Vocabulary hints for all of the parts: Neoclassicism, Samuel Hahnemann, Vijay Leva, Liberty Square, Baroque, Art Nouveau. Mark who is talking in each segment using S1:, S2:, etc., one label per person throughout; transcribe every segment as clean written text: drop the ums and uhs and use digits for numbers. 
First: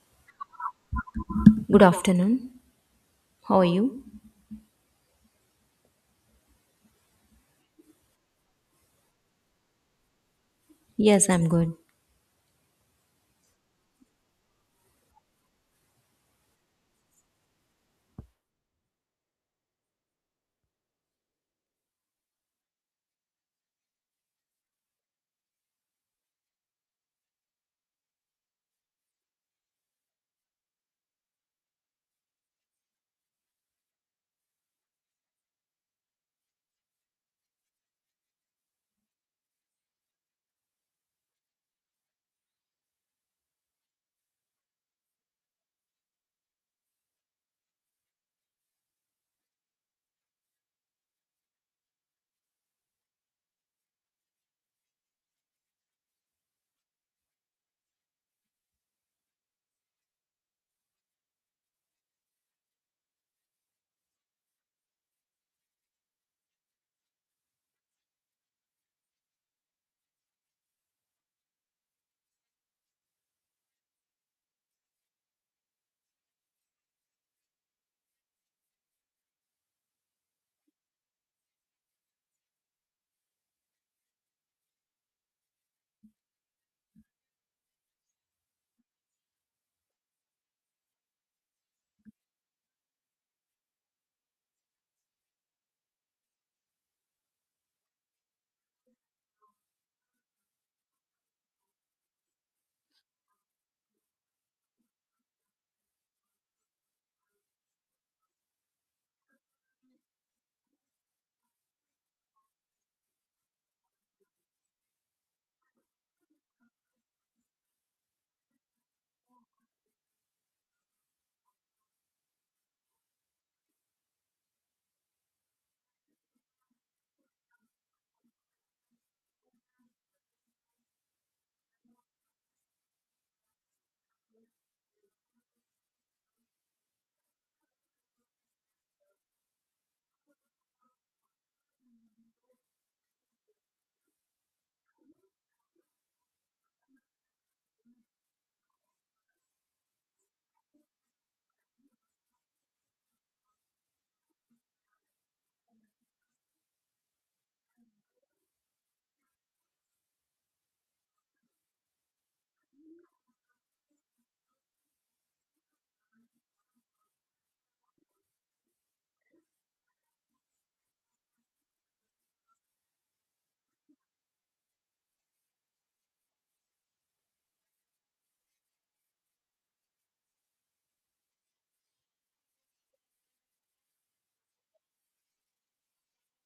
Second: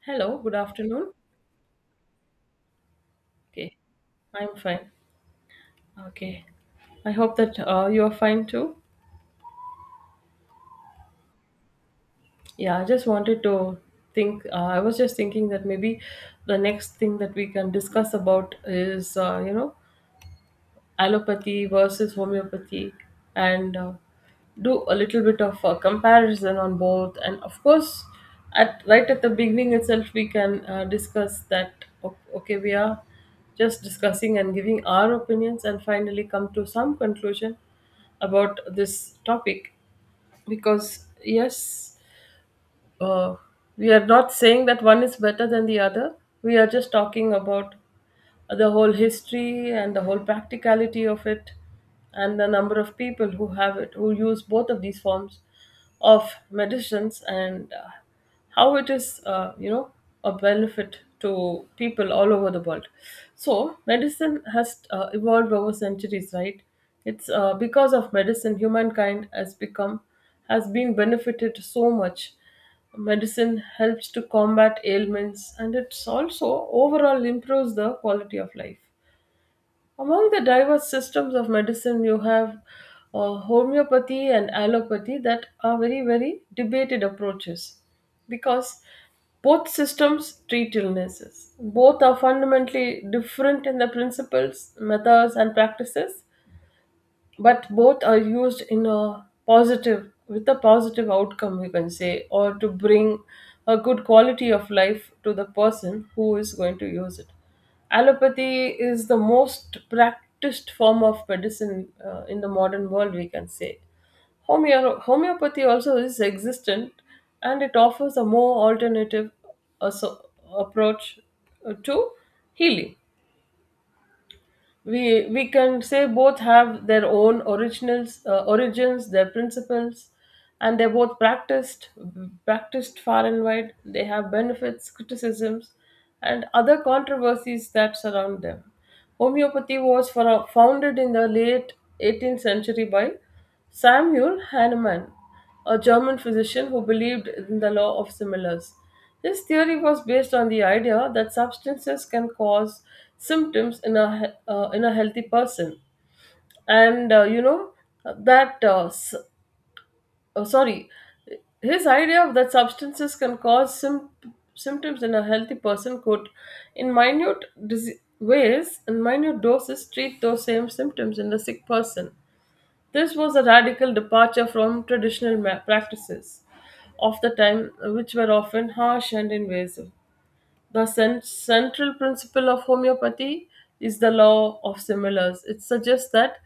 S1: Hello, good afternoon.
S2: Good afternoon. How are
S1: Okay,
S2: you?
S1: I'm fine. Okay, I hope that you are fine too.
S2: Yes, I'm good.
S1: Yeah, I was just thinking that maybe the next thing that we can discuss about is, allopathy versus homeopathy, and do a little bit of comparison on both, and of course, at, right at the beginning itself, we can discuss that, okay, we are just discussing and giving our opinions and finally come to some conclusion about this topic, because yes, uh, we are not saying that one is better than the other. We are just talking about the whole history and the whole practicality of it, and the number of people who have it, who use both of these forms of medicines, and how it is, a benefit to people all over the world. So, medicine has evolved over centuries, right? It's because of medicine, humankind has become has been benefited so much. Medicine helps to combat ailments, and it's also overall improves the quality of life. Among the diverse systems of medicine, you have homeopathy and allopathy, that are very, very debated approaches, because both systems treat illnesses. Both are fundamentally different in the principles, methods, and practices, but both are used in a positive with a positive outcome, we can say, or to bring a good quality of life to the person who is going to use it. Allopathy is the most practiced form of medicine, in the modern world, we can say. Homeopathy also is existent, and it offers a more alternative asso- approach to healing. We can say both have their own originals origins, their principles, and they're both practiced far and wide. They have benefits, criticisms, and other controversies that surround them. Homeopathy was founded in the late 18th century by Samuel Hahnemann, a German physician who believed in the law of similars. His theory was based on the idea that substances can cause symptoms in a healthy person, and you know that s- sorry, his idea of that substances can cause symptoms in a healthy person could, in minute doses, treat those same symptoms in the sick person. This was a radical departure from traditional practices of the time, which were often harsh and invasive. The central principle of homeopathy is the law of similars. It suggests that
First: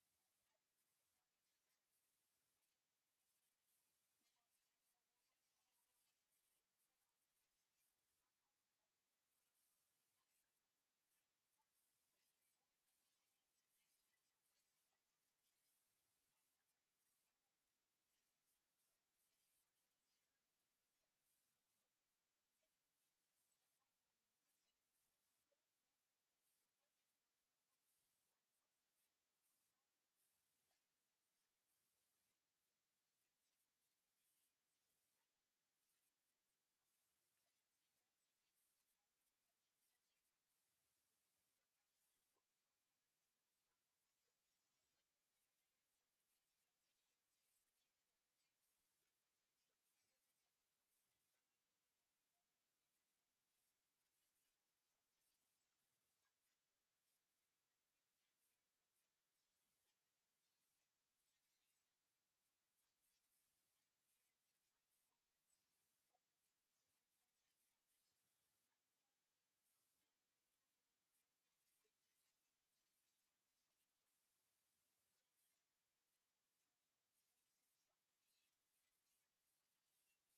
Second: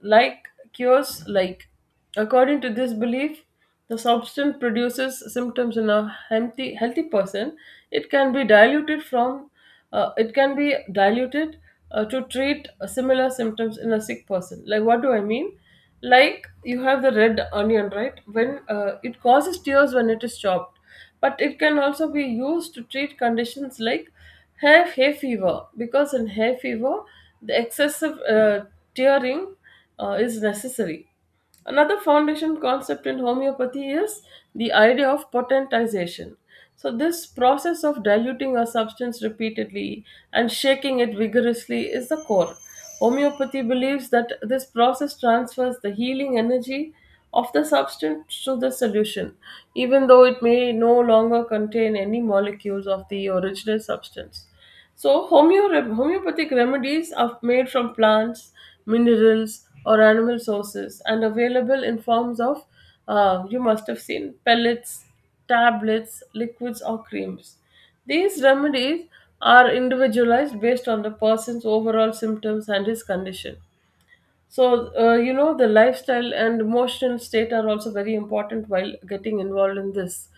S1: like cures like. According to this belief, the substance produces symptoms in a healthy person. It can be diluted from, it can be diluted to treat similar symptoms in a sick person. Like, what do I mean? Like, you have the red onion, right? When it causes tears when it is chopped, but it can also be used to treat conditions like hay fever, because in hay fever the excessive tearing is necessary. Another foundation concept in homeopathy is the idea of potentization. So, this process of diluting a substance repeatedly and shaking it vigorously is the core. Homeopathy believes that this process transfers the healing energy of the substance to the solution, even though it may no longer contain any molecules of the original substance. So, homeopathic remedies are made from plants, minerals, or animal sources, and available in forms of, you must have seen, pellets, tablets, liquids, or creams. These remedies are individualized based on the person's overall symptoms and his condition. So, the lifestyle and emotional state are also very important while getting involved in this,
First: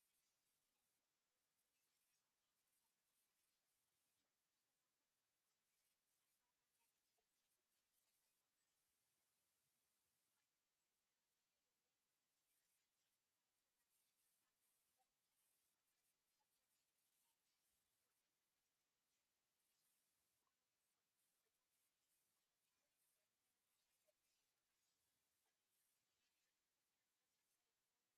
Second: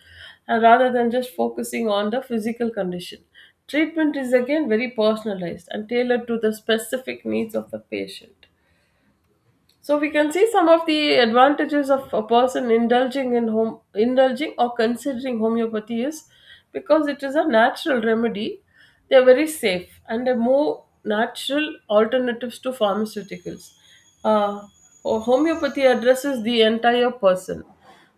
S1: and rather than just focusing on the physical condition. Treatment is again very personalized and tailored to the specific needs of the patient. So, we can see some of the advantages of a person indulging or considering homeopathy is because it is a natural remedy. They are very safe, and they're more natural alternatives to pharmaceuticals. Uh, or homeopathy addresses the entire person,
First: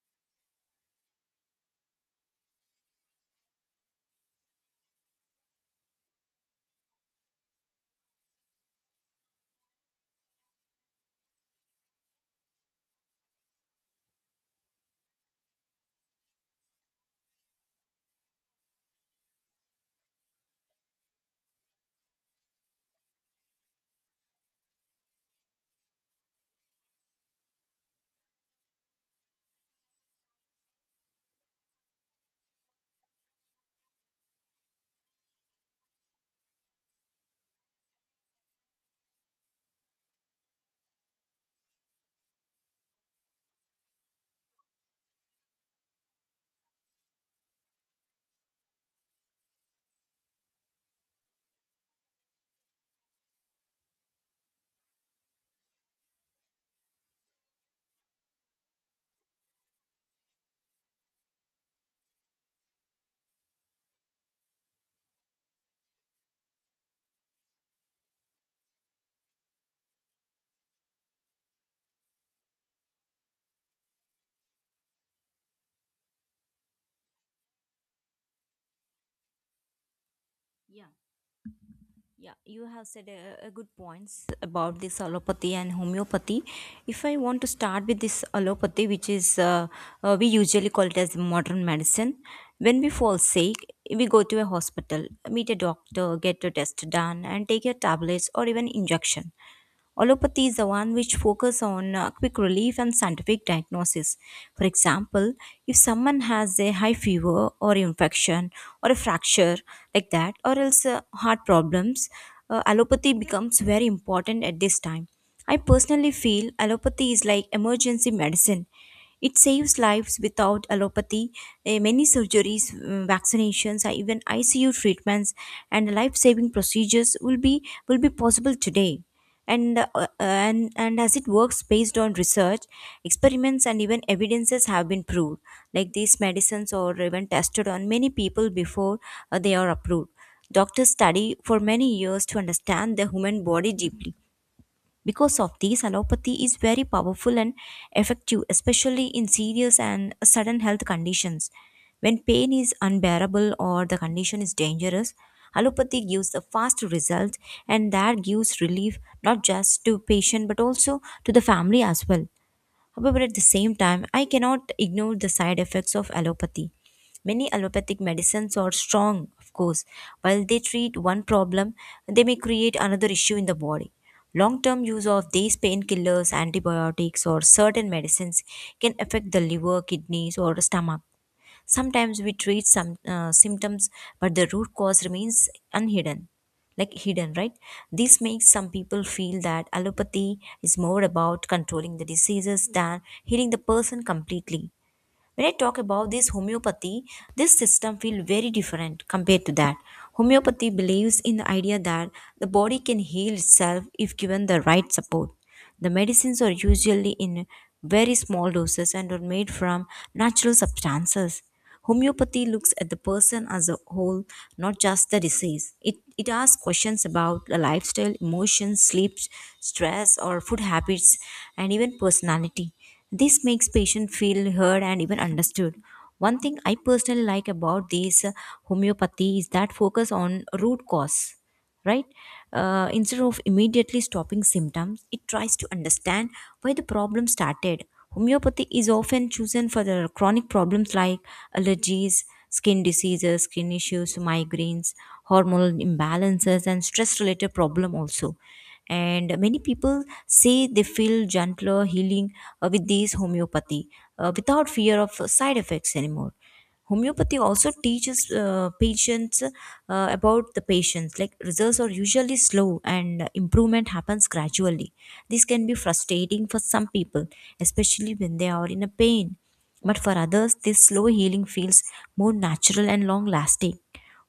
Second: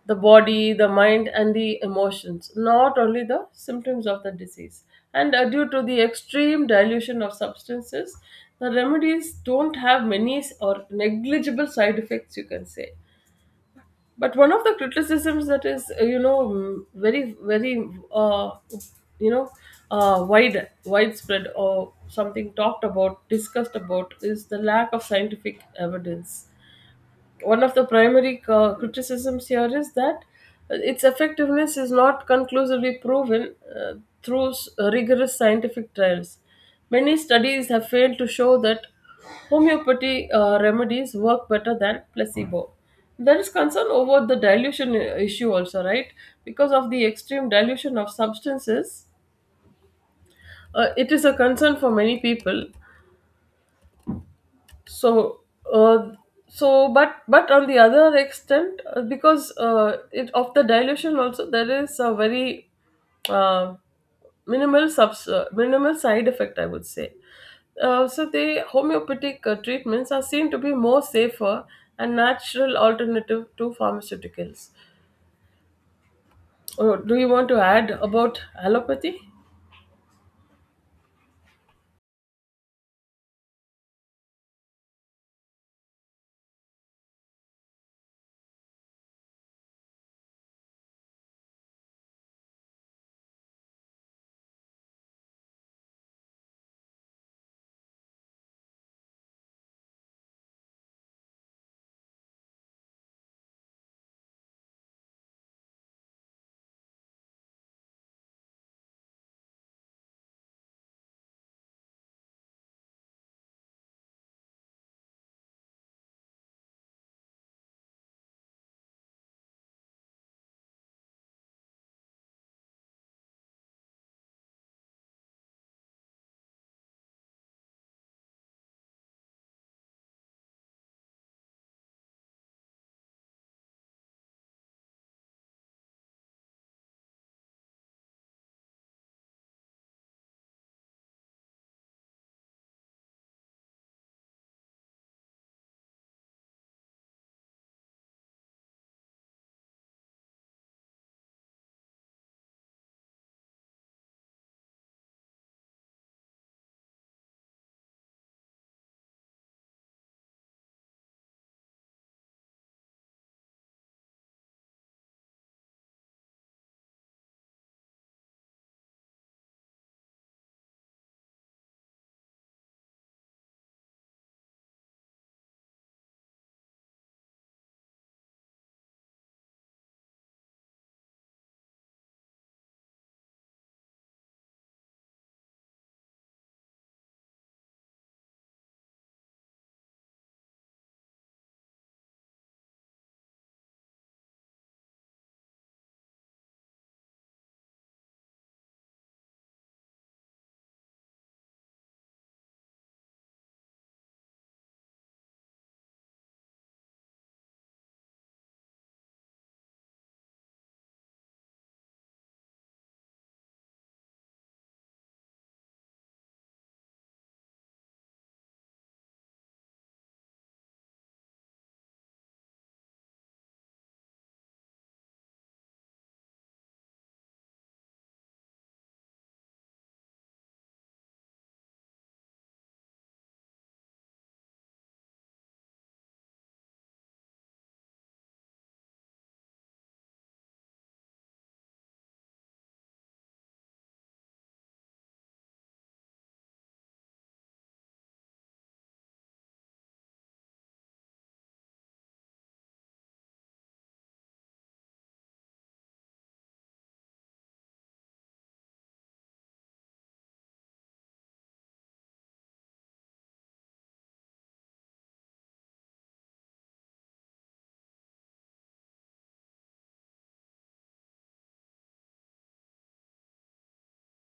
S1: the body, the mind, and the emotions, not only the symptoms of the disease. And due to the extreme dilution of substances, the remedies don't have many, or negligible, side effects, you can say. But one of the criticisms that is, very, very, you know, widespread, or something talked about, discussed about, is the lack of scientific evidence. One of the primary criticisms here is that its effectiveness is not conclusively proven through rigorous scientific trials. Many studies have failed to show that homeopathy remedies work better than placebo. There is concern over the dilution issue, also, right? Because of the extreme dilution of substances, it is a concern for many people. So uh, so but but on the other extent, because it, of the dilution also, there is a very uh, minimal side effect, I would say. So, the homeopathic treatments are seen to be more safer and natural alternative to pharmaceuticals. Oh, do you want to add about allopathy?
S2: Yeah, yeah, you have said a good points about this allopathy and homeopathy. If I want to start with this allopathy, which is we usually call it as modern medicine, when we fall sick, we go to a hospital, meet a doctor, get a test done, and take a tablets or even injection. Allopathy is the one which focus on quick relief and scientific diagnosis. For example, if someone has a high fever or infection or a fracture like that, or else heart problems, allopathy becomes very important at this time. I personally feel allopathy is like emergency medicine. It saves lives. Without allopathy, many surgeries, vaccinations, or even ICU treatments and life-saving procedures will be possible today. And as it works based on research, experiments and even evidences have been proved. Like these medicines are even tested on many people before they are approved. Doctors study for many years to understand the human body deeply. Because of this, allopathy is very powerful and effective, especially in serious and sudden health conditions. When pain is unbearable or the condition is dangerous, allopathy gives the fast result, and that gives relief not just to patient but also to the family as well. However, at the same time, I cannot ignore the side effects of allopathy. Many allopathic medicines are strong, of course. While they treat one problem, they may create another issue in the body. Long term use of these painkillers, antibiotics, or certain medicines can affect the liver, kidneys, or stomach. Sometimes we treat some symptoms, but the root cause remains unhidden, like hidden, right? This makes some people feel that allopathy is more about controlling the diseases than healing the person completely. When I talk about this homeopathy, this system feels very different compared to that. Homeopathy believes in the idea that the body can heal itself if given the right support. The medicines are usually in very small doses and are made from natural substances. Homeopathy looks at the person as a whole, not just the disease. It asks questions about the lifestyle, emotions, sleep, stress, or food habits, and even personality. This makes patients feel heard and even understood. One thing I personally like about this homeopathy is that focus on root cause, right? Instead of immediately stopping symptoms, it tries to understand why the problem started. Homeopathy is often chosen for the chronic problems like allergies, skin diseases, skin issues, migraines, hormonal imbalances, and stress related problem also. And many people say they feel gentler healing with these homeopathy without fear of side effects anymore. Homeopathy also teaches patients about the patients, like results are usually slow and improvement happens gradually. This can be frustrating for some people, especially when they are in a pain, but for others this slow healing feels more natural and long lasting.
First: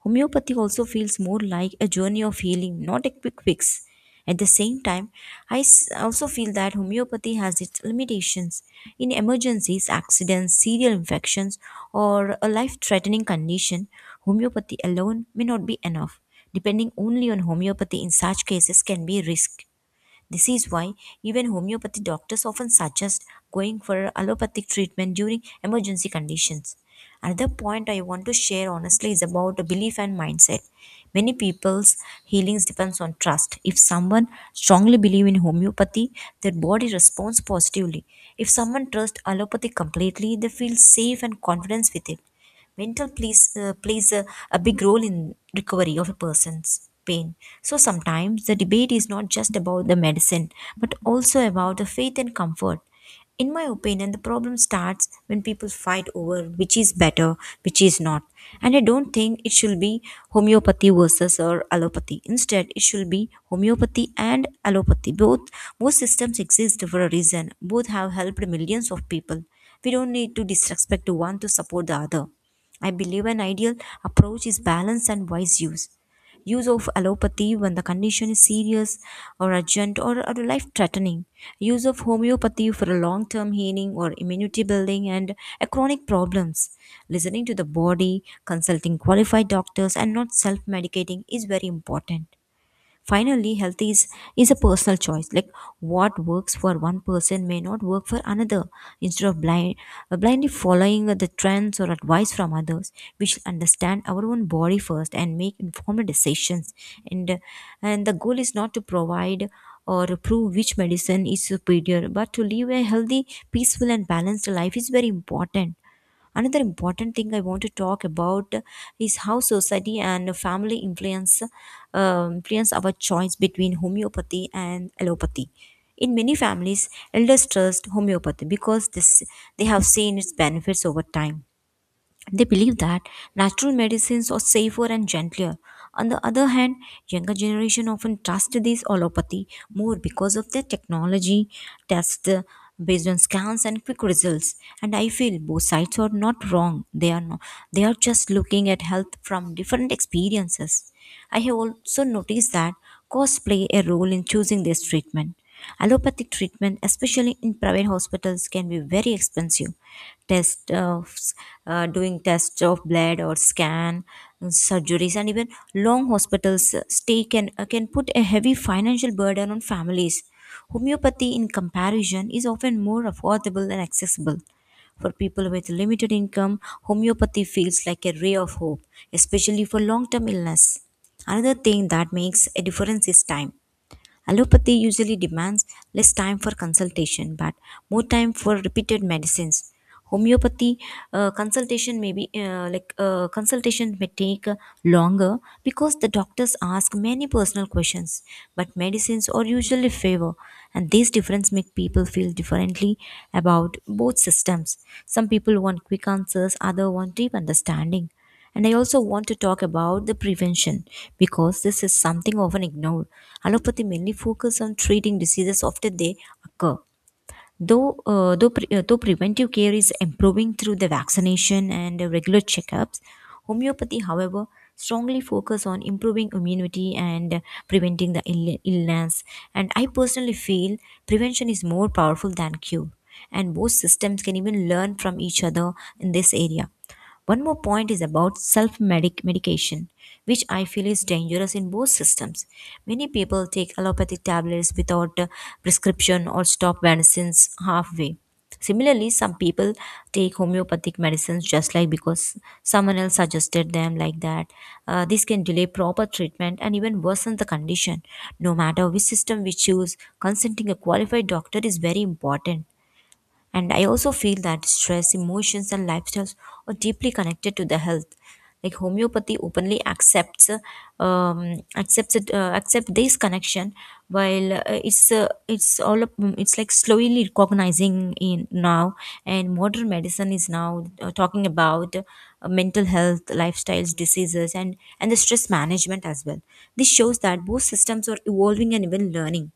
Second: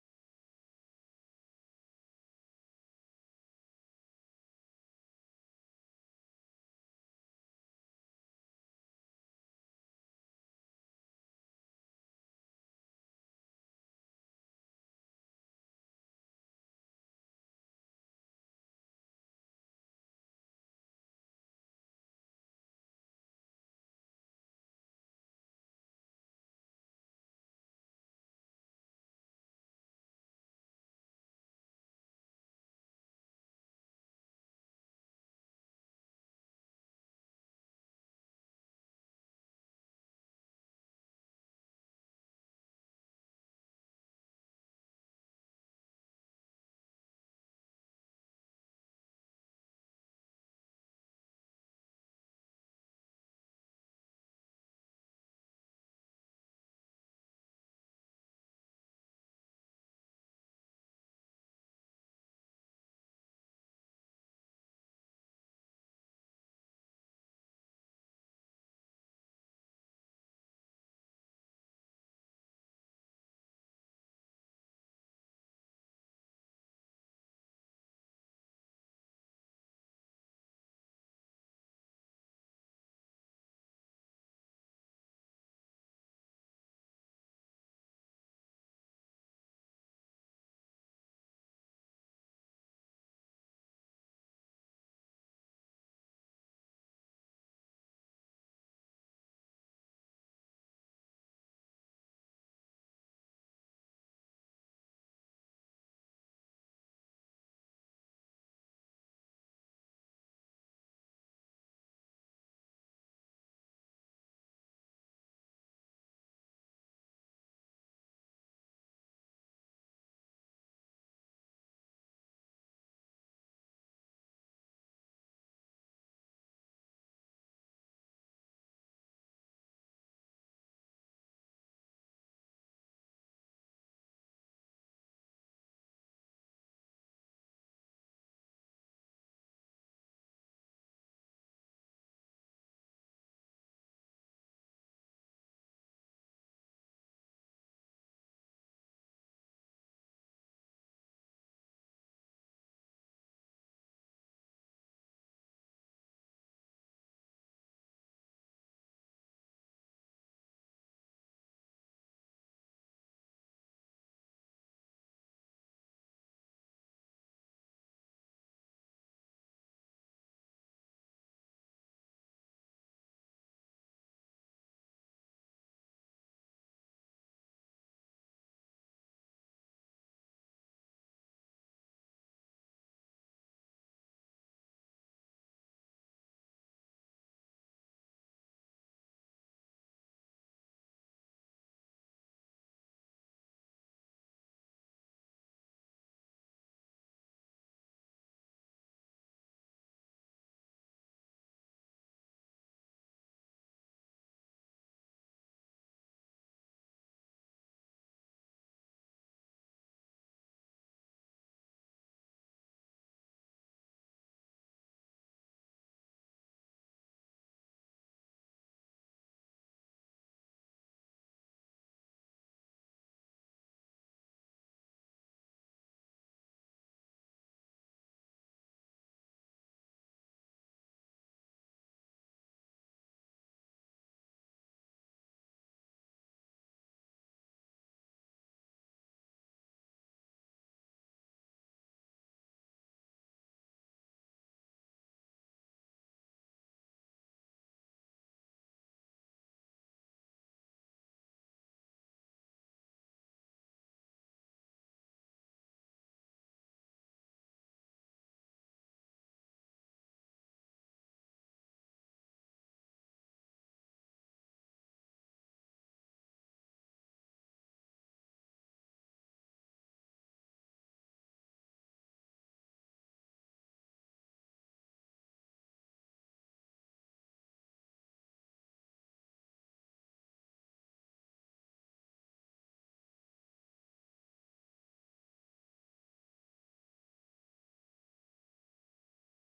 S2: Homeopathy also feels more like a journey of healing, not a quick fix. At the same time, also feel that homeopathy has its limitations. In emergencies, accidents, serial infections, or a life threatening condition, homeopathy alone may not be enough. Depending only on homeopathy in such cases can be risk. This is why even homeopathy doctors often suggest going for allopathic treatment during emergency conditions. Another point I want to share honestly is about the belief and mindset. Many people's healings depends on trust. If someone strongly believe in homeopathy, their body responds positively. If someone trusts allopathy completely, they feel safe and confidence with it. Mental plays a big role in recovery of a person's pain. So sometimes the debate is not just about the medicine, but also about the faith and comfort. In my opinion, the problem starts when people fight over which is better, which is not. And I don't think it should be homeopathy versus or allopathy. Instead, it should be homeopathy and allopathy. Both systems exist for a reason. Both have helped millions of people. We don't need to disrespect one to support the other. I believe an ideal approach is balance and wise use. Use of allopathy when the condition is serious or urgent, or life threatening. Use of homeopathy for a long term healing or immunity building and chronic problems. Listening to the body, consulting qualified doctors, and not self medicating is very important. Finally, is a personal choice. Like what works for one person may not work for another. Instead of blindly following the trends or advice from others, we should understand our own body first and make informed decisions. And, uh, and the goal is not to provide or prove which medicine is superior, but to live a healthy, peaceful, and balanced life is very important. Another important thing I want to talk about is how society and family influence our choice between homeopathy and allopathy. In many families, elders trust homeopathy because this, they have seen its benefits over time. They believe that natural medicines are safer and gentler. On the other hand, younger generation often trust these allopathy more because of their technology tests based on scans and quick results. And I feel both sides are not wrong. They are not, they are just looking at health from different experiences. I have also noticed that costs play a role in choosing this treatment. Allopathic treatment, especially in private hospitals, can be very expensive. Test of Doing tests of blood or scan, surgeries, and even long hospitals stay can put a heavy financial burden on families. Homeopathy, in comparison, is often more affordable and accessible. For people with limited income, homeopathy feels like a ray of hope, especially for long term illness. Another thing that makes a difference is time. Allopathy usually demands less time for consultation but more time for repeated medicines. Homeopathy consultation may take longer because the doctors ask many personal questions, but medicines are usually favor, and these difference make people feel differently about both systems. Some people want quick answers, other want deep understanding. And I also want to talk about the prevention because this is something often ignored. Allopathy mainly focuses on treating diseases after they occur. Though preventive care is improving through the vaccination and regular checkups, homeopathy, however, strongly focus on improving immunity and illness. And I personally feel prevention is more powerful than cure, and both systems can even learn from each other in this area. One more point is about self medication, which I feel is dangerous in both systems. Many people take allopathic tablets without a prescription or stop medicines halfway. Similarly, some people take homeopathic medicines just like because someone else suggested them like that. This can delay proper treatment and even worsen the condition. No matter which system we choose, consulting a qualified doctor is very important. And I also feel that stress, emotions, and lifestyles are deeply connected to the health. Like homeopathy openly accept this connection, while it's like slowly recognizing in now, and modern medicine is now talking about mental health, lifestyles, diseases, and the stress management as well. This shows that both systems are evolving and even learning.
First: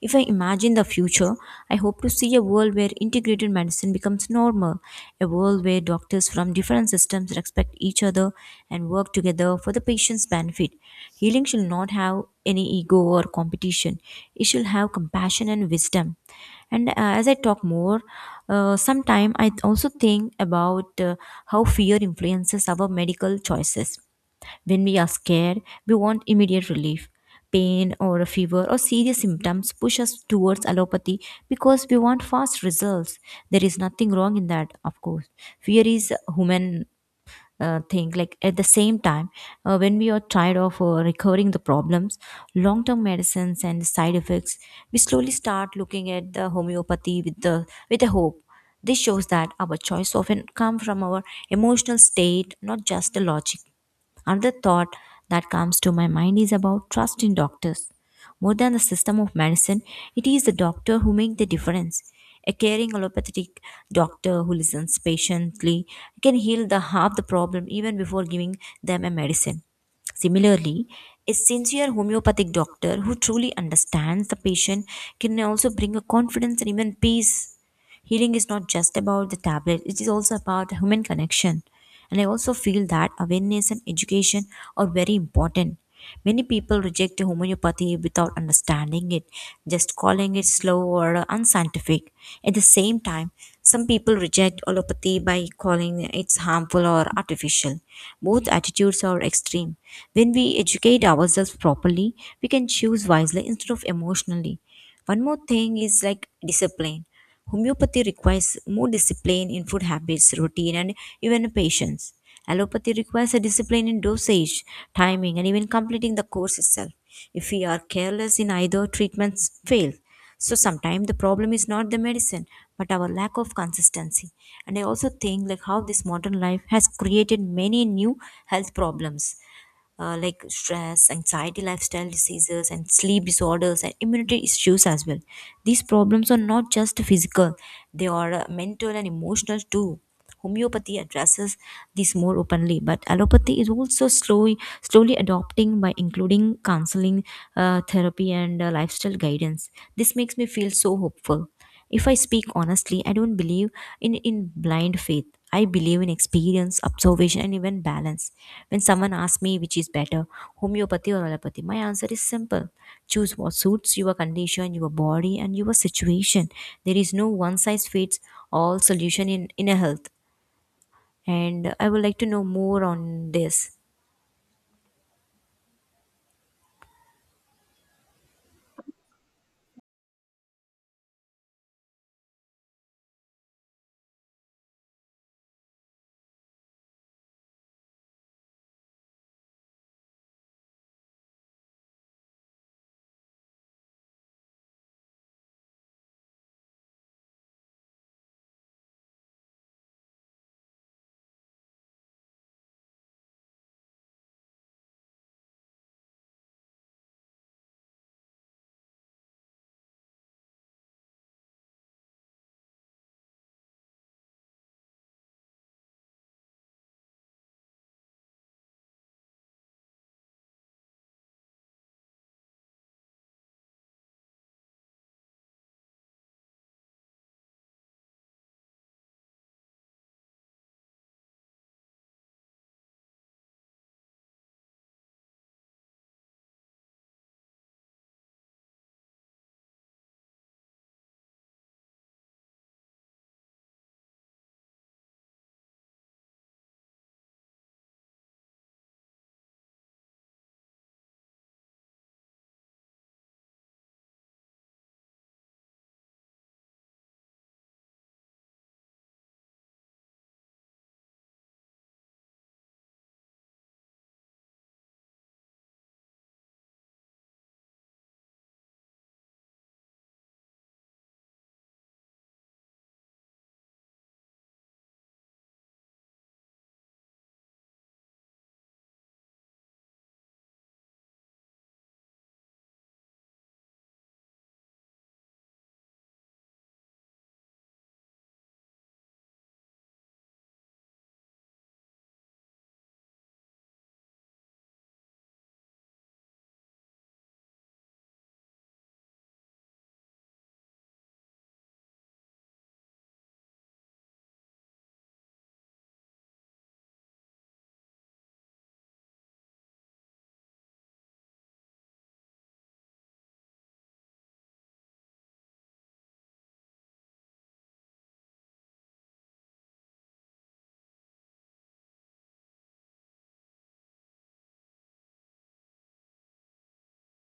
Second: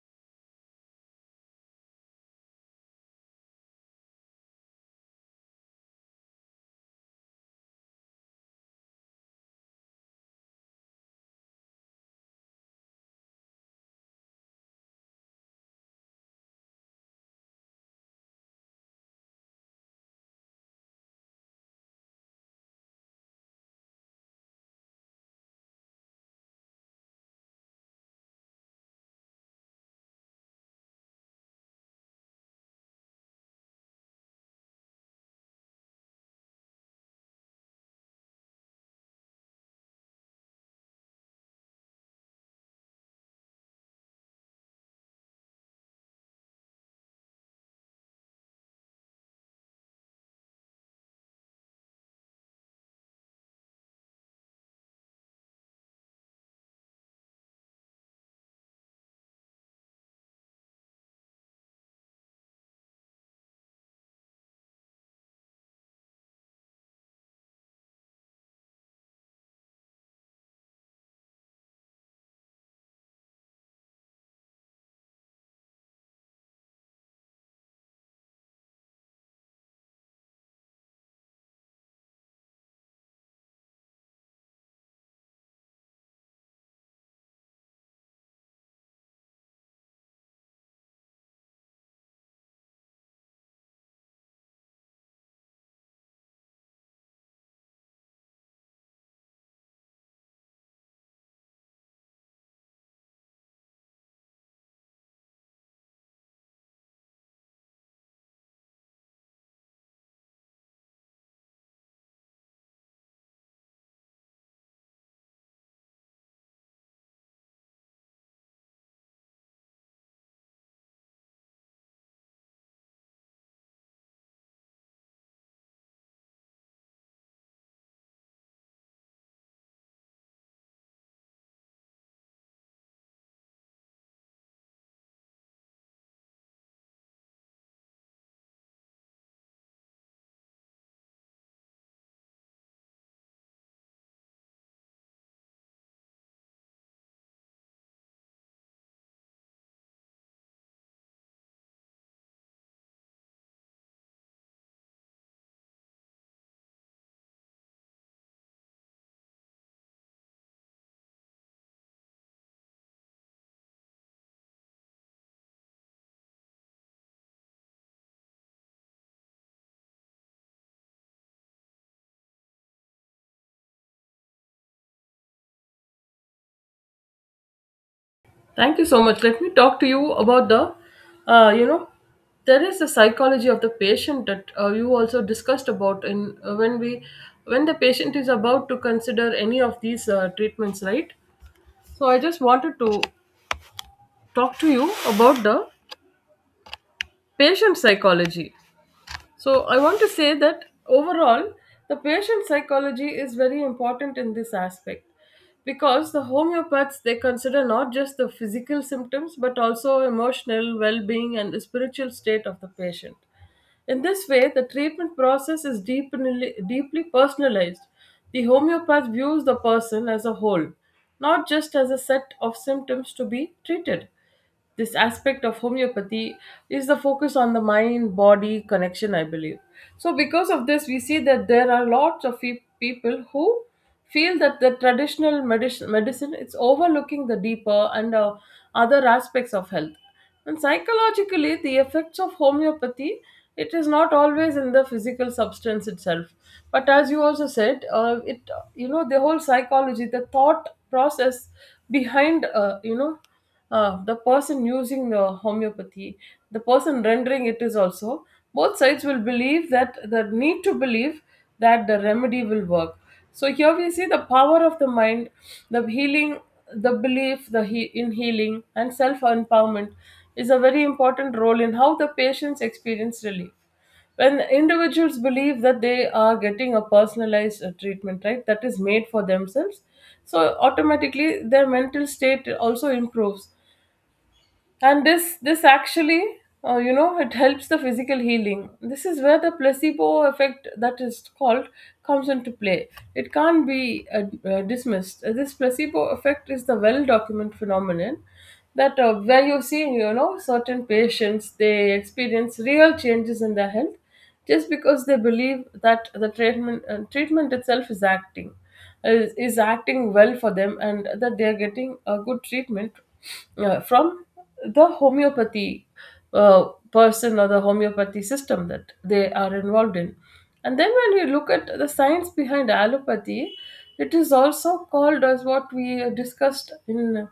S2: If I imagine the future, I hope to see a world where integrated medicine becomes normal, a world where doctors from different systems respect each other and work together for the patient's benefit. Healing shall not have any ego or competition, it shall have compassion and wisdom. And as I talk more, sometime I also think about how fear influences our medical choices. When we are scared, we want immediate relief. Pain or a fever or serious symptoms push us towards allopathy because we want fast results. There is nothing wrong in that, of course. Fear is human thing. Like at the same time, when we are tired of recurring the problems, long term medicines and side effects, we slowly start looking at the homeopathy with a hope. This shows that our choice often come from our emotional state, not just the logic. Another thought that comes to my mind is about trust in doctors. More than the system of medicine, it is the doctor who makes the difference. A caring allopathic doctor who listens patiently can heal the half the problem even before giving them a medicine. Similarly, a sincere homeopathic doctor who truly understands the patient can also bring a confidence and even peace. Healing is not just about the tablet, it is also about human connection. And I also feel that awareness and education are very important. Many people reject homeopathy without understanding it, just calling it slow or unscientific. At the same time, some people reject allopathy by calling it harmful or artificial. Both attitudes are extreme. When we educate ourselves properly, we can choose wisely instead of emotionally. One more thing is like discipline. Homeopathy requires more discipline in food habits, routine, and even patience. Allopathy requires a discipline in dosage, timing, and even completing the course itself. If we are careless in either, treatments fail. So sometimes the problem is not the medicine, but our lack of consistency. And I also think like how this modern life has created many new health problems like stress, anxiety, lifestyle diseases, and sleep disorders, and immunity issues as well. These problems are not just physical, they are mental and emotional too. Homeopathy addresses this more openly, but allopathy is also slowly, slowly adopting by including counseling, therapy, and lifestyle guidance. This makes me feel so hopeful. If I speak honestly, I don't believe in blind faith. I believe in experience, observation, and even balance. When someone asks me which is better, homeopathy or allopathy, my answer is simple. Choose what suits your condition, your body, and your situation. There is no one size fits all solution in a health. And I would like to know more on this.
S1: Thank you so much. Let me talk to you about the, uh, you know, there is the psychology of the patient that you also discussed about when the patient is about to consider any of these treatments, right? So, I just wanted to talk to you about the patient psychology. So, I want to say that overall, the patient psychology is very important in this aspect, because the homeopaths, they consider not just the physical symptoms, but also emotional well-being and the spiritual state of the patient. In this way, the treatment process is deeply, deeply personalized. The homeopath views the person as a whole, not just as a set of symptoms to be treated. This aspect of homeopathy is the focus on the mind body connection, I believe. So, because of this, we see that there are lots of people who feel that the traditional medicine, it's overlooking the deeper and other aspects of health. And psychologically, the effects of homeopathy, it is not always in the physical substance itself, but as you also said, it, the whole psychology, the thought process behind, the person using the homeopathy, the person rendering it is also, both sides will believe, that the need to believe that the remedy will work. So here we see the power of the mind, the healing, the belief, in healing and self empowerment is a very important role in how the patients experience relief. When individuals believe that they are getting a personalized treatment, right, that is made for themselves, so automatically their mental state also improves, and this actually, it helps the physical healing. This is where the placebo effect, that is called, comes into play. It can't be uh, dismissed. This placebo effect is the well documented phenomenon, that where you see, certain patients, they experience real changes in their health just because they believe that the treatment itself is acting well for them, and that they are getting a good treatment from the homeopathy uh, person or the homeopathy system that they are involved in. And then, when we look at the science behind allopathy, it is also called, as what we discussed in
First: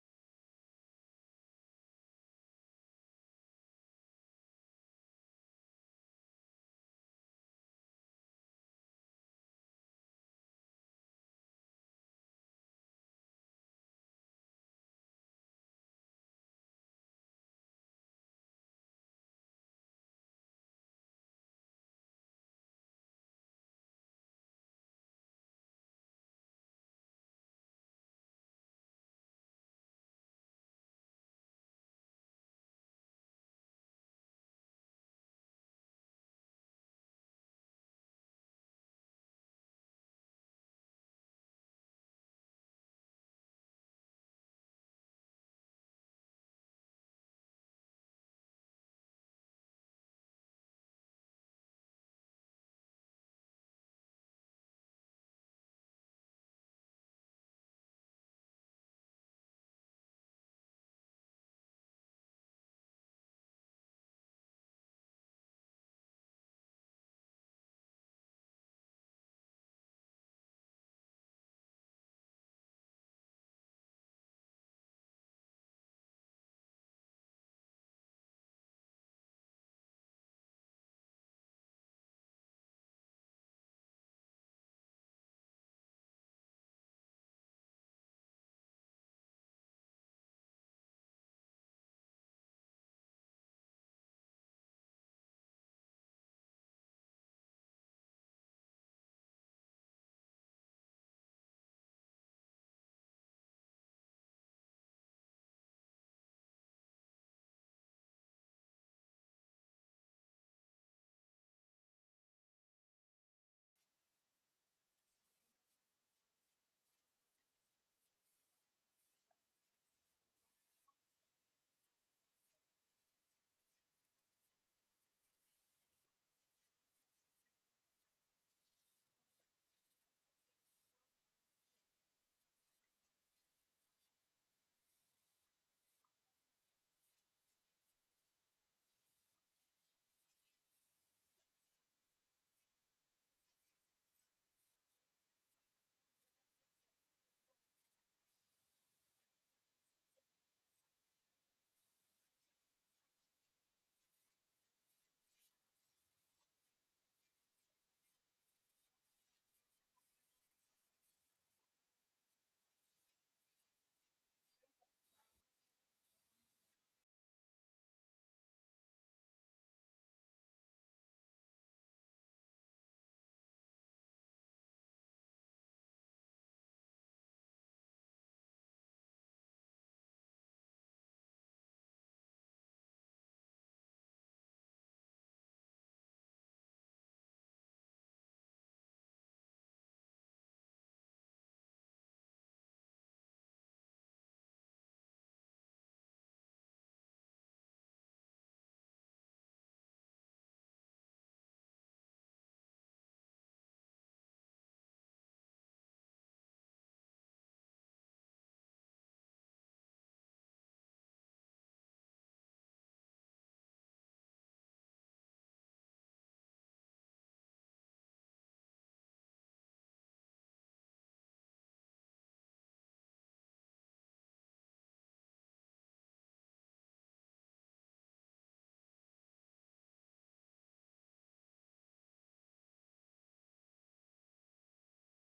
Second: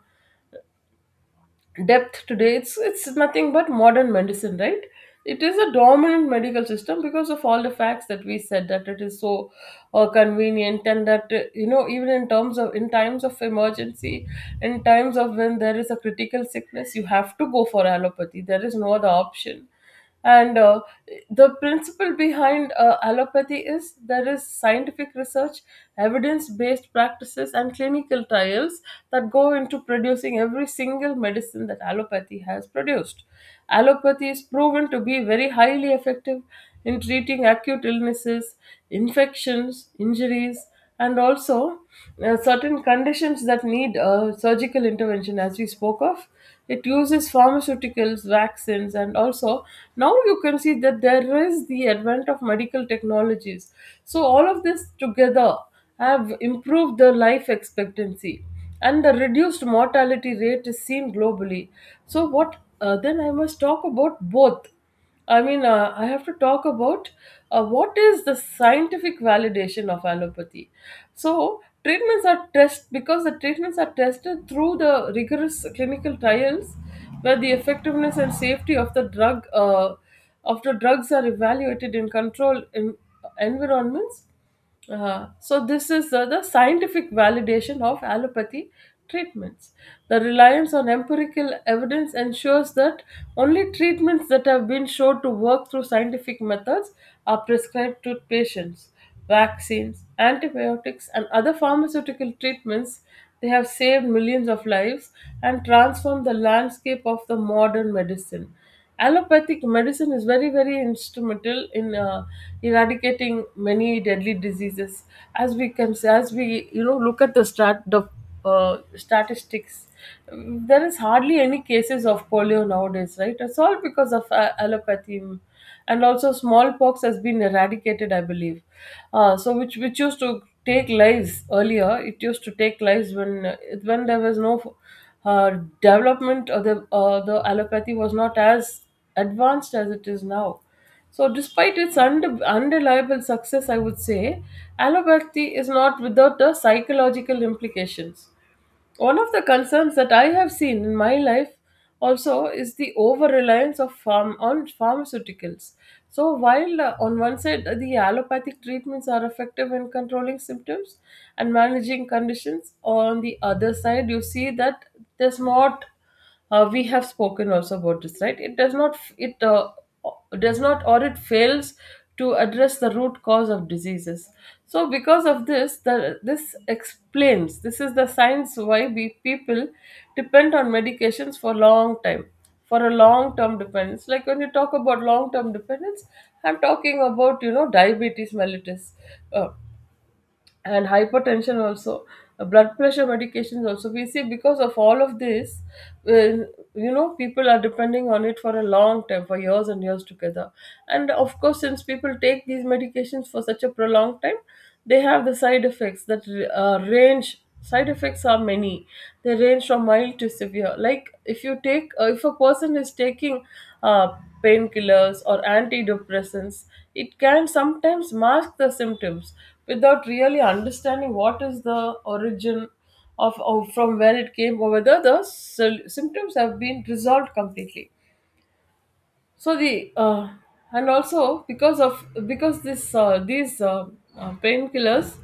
S1: depth today, it's nothing but modern medicine, right. It is a dominant medical system because of all the facts that we said, that it is so convenient, and that, even in times of emergency, in times of when there is a critical sickness, you have to go for allopathy, there is no other option. And the principle behind allopathy is, there is scientific research, evidence based practices, and clinical trials that go into producing every single medicine that allopathy has produced. Allopathy is proven to be very highly effective in treating acute illnesses, infections, injuries, and also certain conditions that need surgical intervention, as we spoke of. It uses pharmaceuticals, vaccines, and also, now, you can see that there is the advent of medical technologies. So, all of this together have improved the life expectancy, and the reduced mortality rate is seen globally. So, what, then I must talk about both. I mean, I have to talk about what is the scientific validation of allopathy. So, treatments are tested through the rigorous clinical trials, where the effectiveness and safety of the drugs are evaluated in controlled environments. So, this is the scientific validation of allopathy treatments. The reliance on empirical evidence ensures that only treatments that have been shown to work through scientific methods are prescribed to patients. Vaccines, antibiotics, and other pharmaceutical treatments, they have saved millions of lives and transformed the landscape of the modern medicine. Allopathic medicine is very very instrumental in eradicating many deadly diseases, as we can say, as we, you know, look at the statistics. There is hardly any cases of polio nowadays, right? It's all because of allopathy, and also smallpox has been eradicated, I believe. Which used to take lives earlier. It used to take lives when there was no uh, development, or the allopathy was not as advanced as it is now. So despite its undeniable success, I would say allopathy is not without the psychological implications. One of the concerns that I have seen in my life also is the over reliance of farm on pharmaceuticals. So while, on one side, the allopathic treatments are effective in controlling symptoms and managing conditions, on the other side you see that there's not, we have spoken also about this, right? It does not, it does not, or it fails to address the root cause of diseases. So because of this, the this explains, this is the science why we people depend on medications for long time, for a long term dependence. Like when you talk about long term dependence, I'm talking about, you know, diabetes mellitus, uh, and hypertension also. Blood pressure medications also we see, because of all of this, uh, you know, people are depending on it for a long time, for years and years together. And of course, since people take these medications for such a prolonged time, they have the side effects that, range side effects are many. They range from mild to severe. Like if you take if a person is taking uh, painkillers or antidepressants, it can sometimes mask the symptoms without really understanding what is the origin of from where it came, or whether the symptoms have been resolved completely. So the and also because this these painkillers,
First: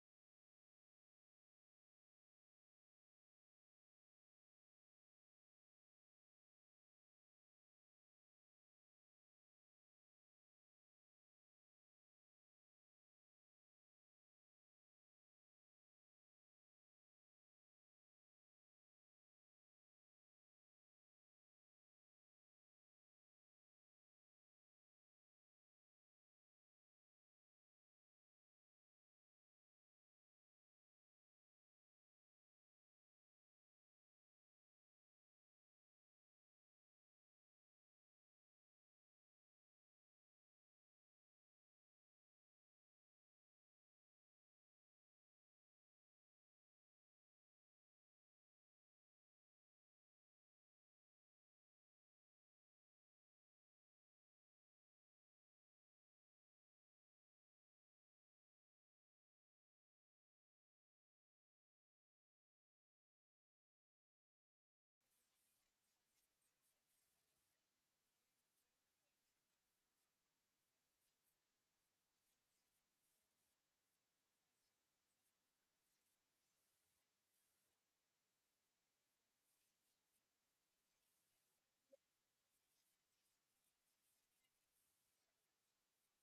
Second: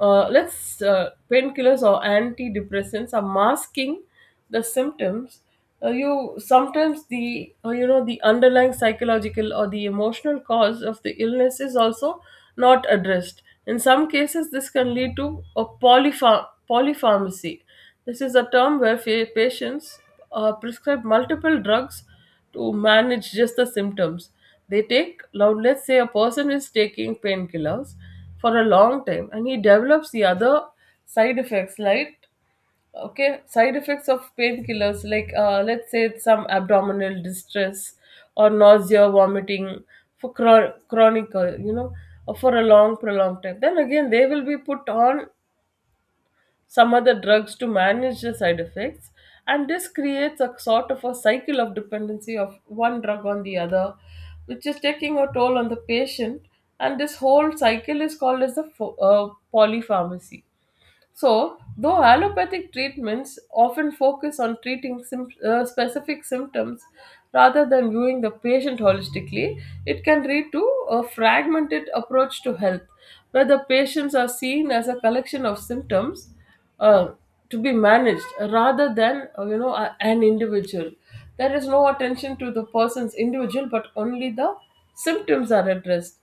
S1: let's painkillers or antidepressants are masking the symptoms. You sometimes the, you know, the underlying psychological or the emotional cause of the illness is also not addressed. In some cases this can lead to a polypharmacy. This is a term where patients prescribed multiple drugs to manage just the symptoms. They take, now let's say a person is taking painkillers for a long time and he develops the other side effects, like, okay, side effects of painkillers, like, let's say it's some abdominal distress or nausea, vomiting, for chronic, for a long, prolonged time. Then again, they will be put on some other drugs to manage the side effects. And this creates a sort of a cycle of dependency of one drug on the other, which is taking a toll on the patient. And this whole cycle is called as the polypharmacy. So, though allopathic treatments often focus on treating specific symptoms rather than viewing the patient holistically, it can lead to a fragmented approach to health, where the patients are seen as a collection of symptoms uh, to be managed rather than, you know, an individual. There is no attention to the person's individual, but only the symptoms are addressed.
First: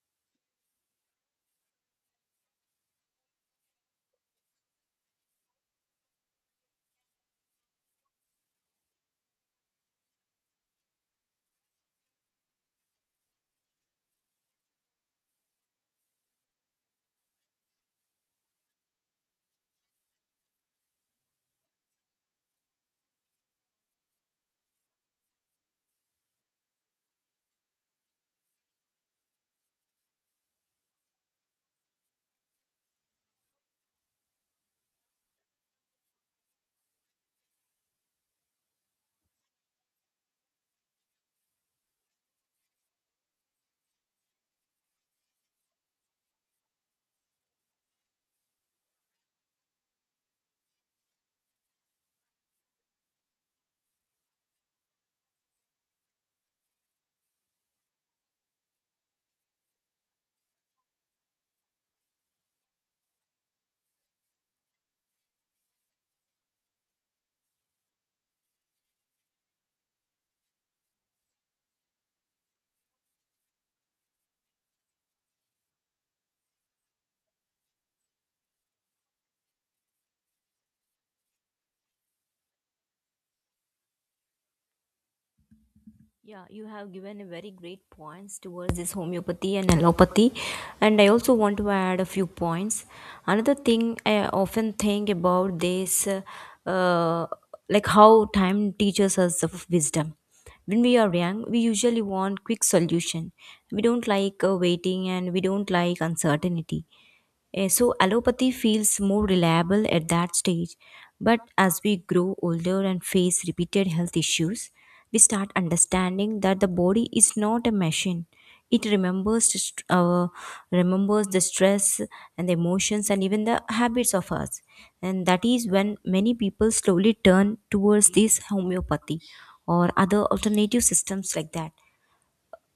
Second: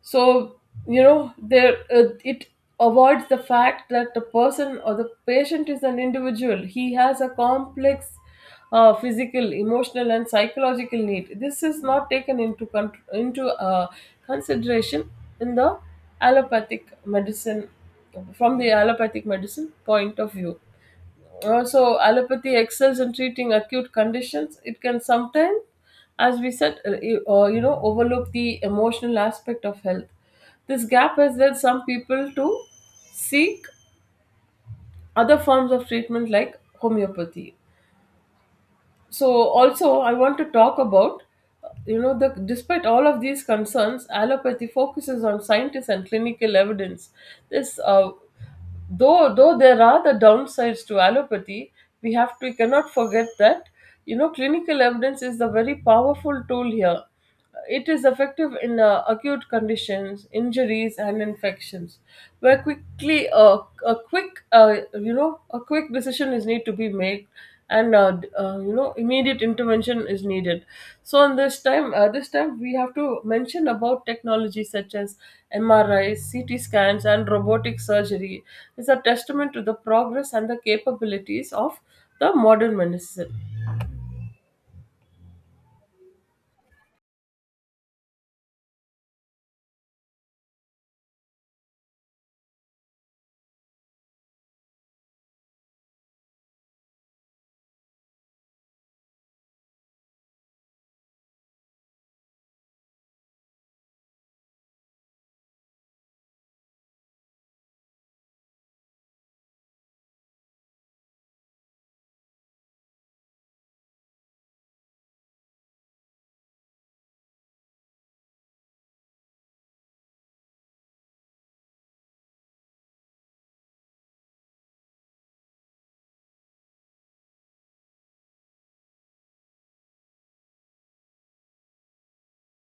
S1: So, you know, there it avoids the fact that the person or the patient is an individual. He has a complex physical, emotional and psychological need. This is not taken into, consideration in the allopathic medicine, from the allopathic medicine point of view. Also, allopathy excels in treating acute conditions. It can sometimes, as we said, you know, overlook the emotional aspect of health. This gap has led some people to seek other forms of treatment like homeopathy. So also I want to talk about, you know, the despite all of these concerns, allopathy focuses on scientists and clinical evidence. This uh, though though there are the downsides to allopathy, we have to, we cannot forget that, you know, clinical evidence is a very powerful tool here. It is effective in acute conditions, injuries and infections, where quickly a quick, you know, a quick decision is need to be made, and you know, immediate intervention is needed. So in this time, this time we have to mention about technology such as MRI, CT scans and robotic surgery is a testament to the progress and the capabilities of the modern medicine.
S2: Yeah, you have given a very great points towards this homeopathy and allopathy, and I also want to add a few points. Another thing I often think about this, uh, like how time teaches us of wisdom. When we are young, we usually want quick solution. We don't like waiting, and we don't like uncertainty. So, allopathy feels more reliable at that stage, but as we grow older and face repeated health issues, we start understanding that the body is not a machine. It remembers, remembers the stress and the emotions and even the habits of us. And that is when many people slowly turn towards this homeopathy or other alternative systems like that.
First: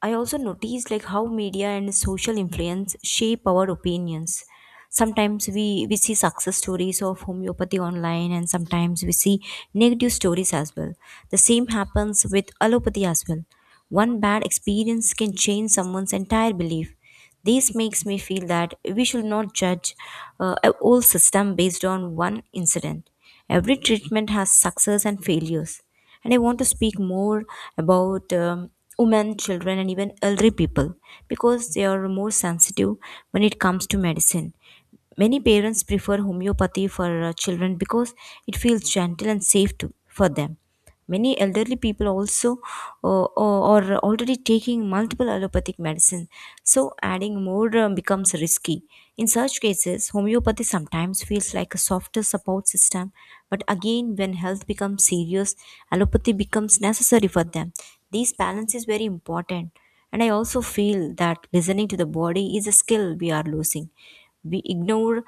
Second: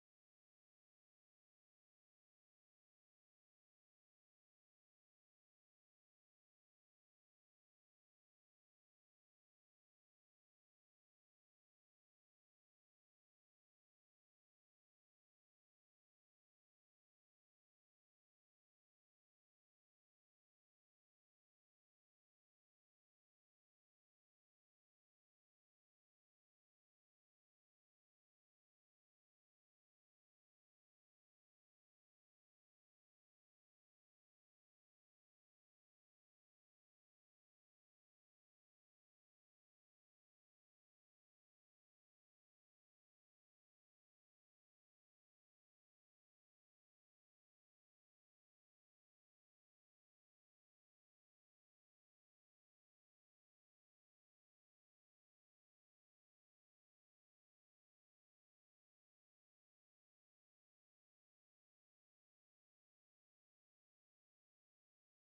S2: I also notice like how media and social influence shape our opinions. Sometimes we see success stories of homeopathy online, and sometimes we see negative stories as well. The same happens with allopathy as well. One bad experience can change someone's entire belief. This makes me feel that we should not judge a whole system based on one incident. Every treatment has success and failures, and I want to speak more about women, children, and even elderly people, because they are more sensitive when it comes to medicine. Many parents prefer homeopathy for children because it feels gentle and safe to, for them. Many elderly people also are already taking multiple allopathic medicine, so adding more becomes risky. In such cases, homeopathy sometimes feels like a softer support system, but again, when health becomes serious, allopathy becomes necessary for them. This balance is very important. And I also feel that listening to the body is a skill we are losing. We ignore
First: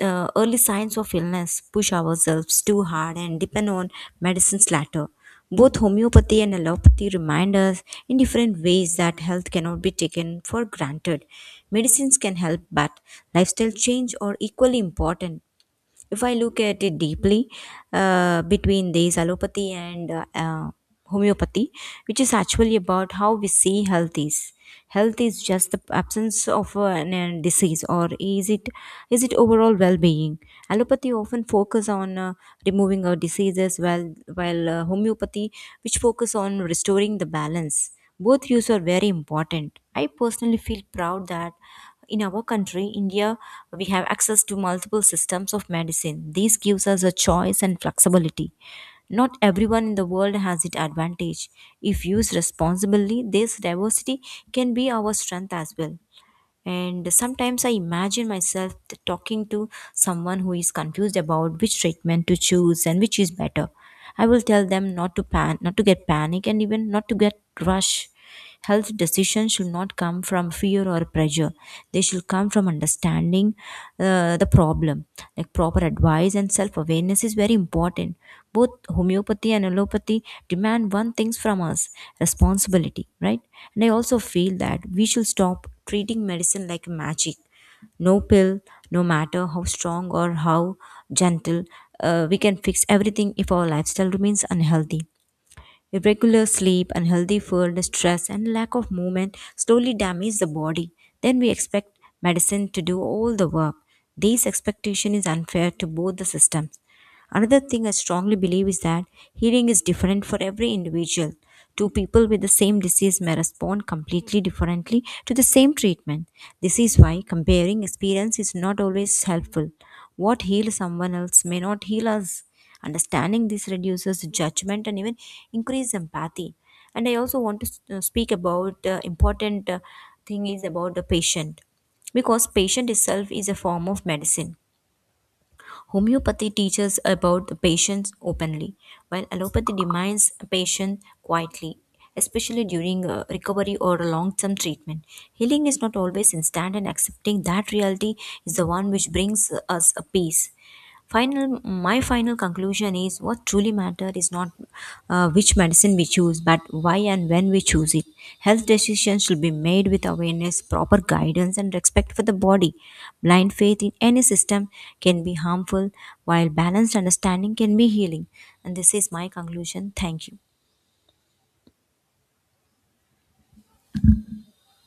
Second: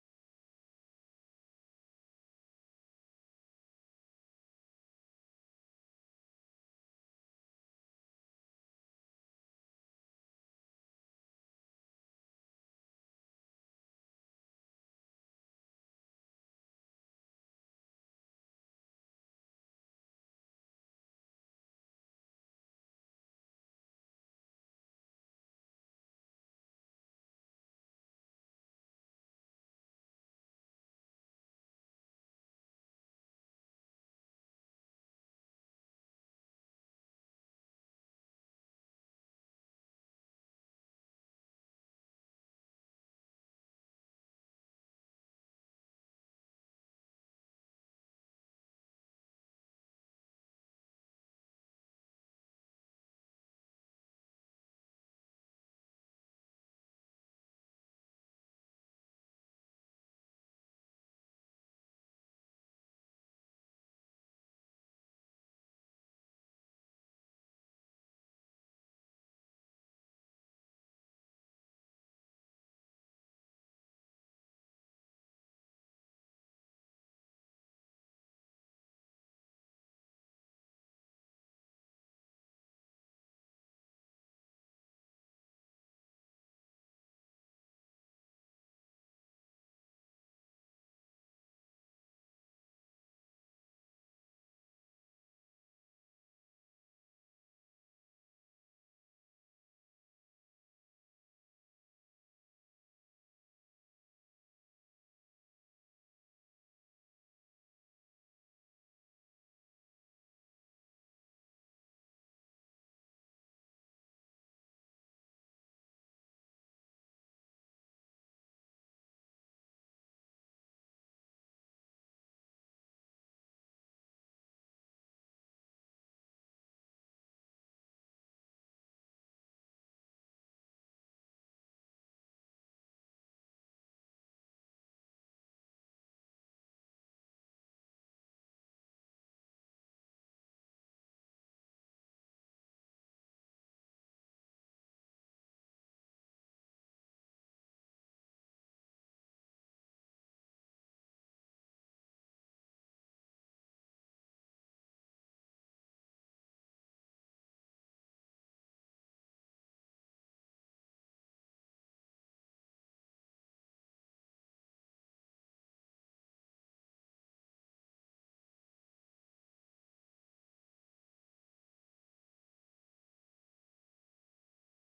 S2: early signs of illness, push ourselves too hard, and depend on medicine's latter. Both homeopathy and allopathy remind us in different ways that health cannot be taken for granted. Medicines can help, but lifestyle change are equally important. If I look at it deeply, between these allopathy and homeopathy, which is actually about how we see health is. Health is just the absence of a disease, or is it overall well-being? Allopathy often focus on removing our diseases, while homeopathy, which focus on restoring the balance. Both views are very important. I personally feel proud that in our country India we have access to multiple systems of medicine. This gives us a choice and flexibility. Not everyone in the world has it advantage. If used responsibly, this diversity can be our strength as well. And sometimes I imagine myself talking to someone who is confused about which treatment to choose and which is better. I will tell them not to get panic and even not to get rush. Health decisions should not come from fear or pressure. They should come from understanding the problem. Like proper advice and self awareness is very important. Both homeopathy and allopathy demand one thing from us, responsibility, right? And I also feel that we should stop treating medicine like magic. No pill, no matter how strong or how gentle, we can fix everything if our lifestyle remains unhealthy. Irregular sleep, unhealthy food, stress, and lack of movement slowly damage the body. Then we expect medicine to do all the work. This expectation is unfair to both the systems. Another thing I strongly believe is that healing is different for every individual. Two people with the same disease may respond completely differently to the same treatment. This is why comparing experience is not always helpful. What heals someone else may not heal us. Understanding this reduces judgment and even increases empathy. And I also want to speak about important thing is about the patient, because patient itself is a form of medicine. Homeopathy teaches about the patients openly, while allopathy demands a patient quietly, especially during recovery or long term treatment. Healing is not always instant, and accepting that reality is the one which brings us a peace. Final My final conclusion is what truly matters is not which medicine we choose, but why and when we choose it. Health decisions should be made with awareness, proper guidance, and respect for the body. Blind faith in any system can be harmful, while balanced understanding can be healing. And this is my conclusion. Thank you.